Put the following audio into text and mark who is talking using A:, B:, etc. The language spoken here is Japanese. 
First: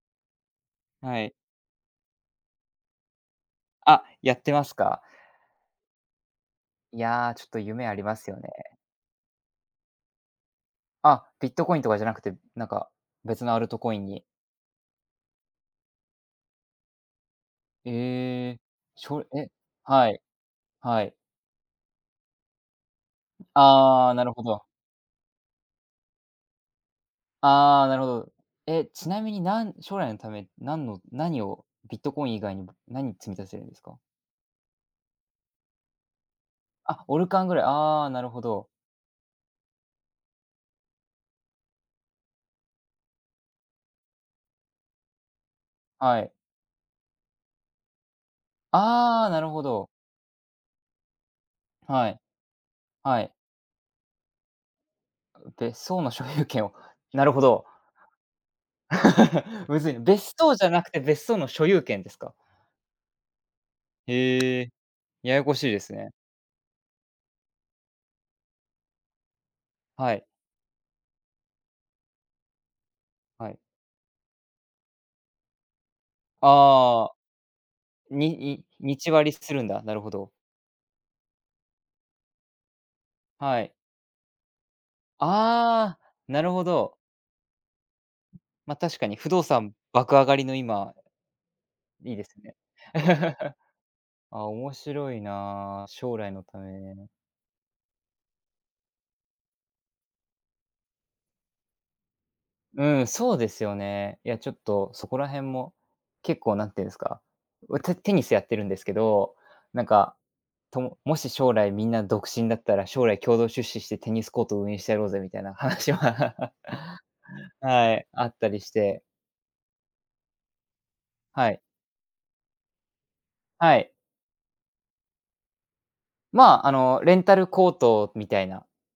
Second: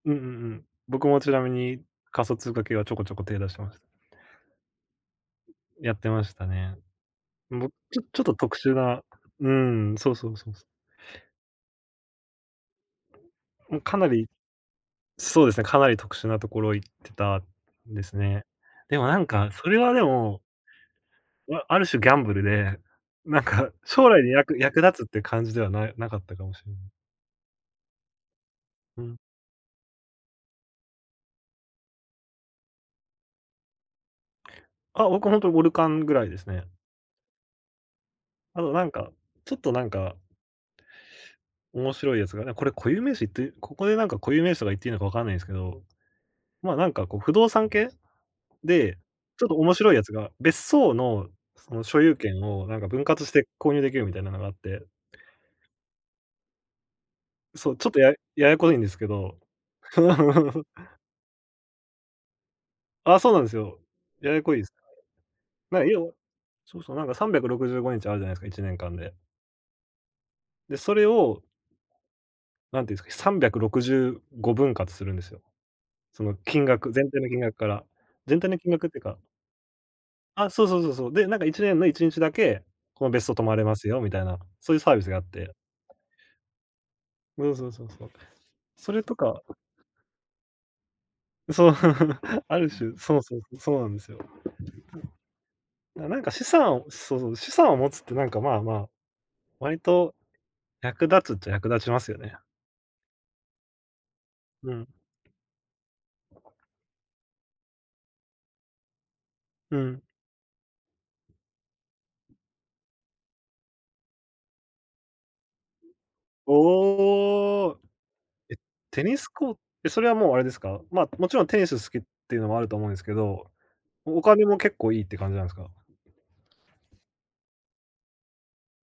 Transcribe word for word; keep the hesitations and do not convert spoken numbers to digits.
A: うんうんうん。僕
B: は
A: もち
B: い。
A: なみに、仮想通貨系はちょこちょこ手出してます。
B: あ、やってますか？
A: やってましたね。
B: いや、ちょっと
A: もう、
B: 夢あ
A: ちょ
B: りま
A: ちょっ
B: す
A: と
B: よね。
A: 特殊な、うん、そうそうそうそう。
B: あ、ビットコインとかじゃなくて、何か別のアル
A: も
B: ト
A: う
B: コ
A: か
B: イン
A: な
B: に。
A: り。そうですね、かなり特殊なところ行ってたですね。
B: ええ、
A: でも
B: し
A: な
B: ょう
A: ん
B: え、
A: かそれはで
B: はい、
A: も
B: はい。
A: わある種ギャンブルで、なんか
B: あ
A: 将
B: あ、
A: 来
B: なる
A: に、
B: ほ
A: やく
B: ど。
A: 役立つって感じではないなかったかもしれない。
B: ああ、なるほど。え、
A: う
B: ち
A: ん。
B: なみに何将来のため、何の何をビットコイン以外にも、何積み立てるんですか？
A: あ、僕は本当にオルカンぐらいですね。
B: あ、オルカンぐらい、ああなるほ
A: あ
B: ど。
A: のなんか、ちょっとなんか面白いやつがね、これ固有名詞って、ここでなんか固有名詞とか言っていいのかわかんないんですけど。
B: はい。
A: まあ、なんかこう不動産系で、
B: ああ、な
A: ちょっ
B: る
A: と
B: ほ
A: 面
B: ど。
A: 白いやつが別荘のその所
B: は
A: 有
B: い。
A: 権をなんか分
B: は
A: 割し
B: い。
A: て購入できるみたいなのがあって。
B: あう、別荘の所有権をなるほど。
A: そう、ちょっとやややこいんですけど。
B: むずい。別荘 じゃなくて別荘の所有権ですか？
A: ああ、そうなんですよ。ややこい
B: へ
A: で
B: え、
A: す。
B: ややこしい
A: ま
B: で
A: あ
B: す
A: 要は
B: ね。
A: そうそう、なんかさんびゃくろくじゅうごにちあるじゃないですか、いちねんかんで。
B: はい。
A: で、それをなんて言うんですか、さんび
B: は
A: ゃく
B: い。
A: ろくじゅうご分割するんですよ。その金額、
B: あ
A: 全
B: あ。
A: 体の金額から、
B: に
A: 全体の金額っ
B: に
A: ていう
B: 日
A: か。
B: 割りするんだ、なるほど。
A: あ、そうそうそうそう、でなんかいちねんのいちにちだけ、この別荘泊ま
B: は
A: れ
B: い。
A: ますよみたいな、そういうサービスがあって。
B: ああ、なるほど。
A: そうそうそうそう。
B: まあ
A: そ
B: 確
A: れ
B: かに
A: と
B: 不
A: か
B: 動産爆上がりの今、
A: そう、
B: いいです ね。
A: ある種、そうそう そう、そうなんですよ。
B: あ、面白いなあ、
A: な
B: 将
A: なんか
B: 来の
A: 資
B: た
A: 産を、
B: め。
A: そうそう、資産を持つってなんかまあまあ、割と、役立つっちゃ役立ちますよね。
B: うん、そうですよね。いや、ちょっ
A: うん。
B: とそこらへんも結構何て言うんですか、おテテニスやってるんですけど、
A: う
B: なん
A: ん。
B: か、とももし将来みんな独身だったら将来共同出資してテニスコートを運営してやろうぜみたいな話は
A: おお、
B: はい、あった
A: え、
B: りして。
A: テニスコーえ、それはもうあれですか？まあ、もちろん
B: は
A: テ
B: い。
A: ニス好きっていうのもあると思うんですけど、
B: はい。
A: おお金も結構いいって感じなんですか？
B: まああの、レンタルコートみたいな。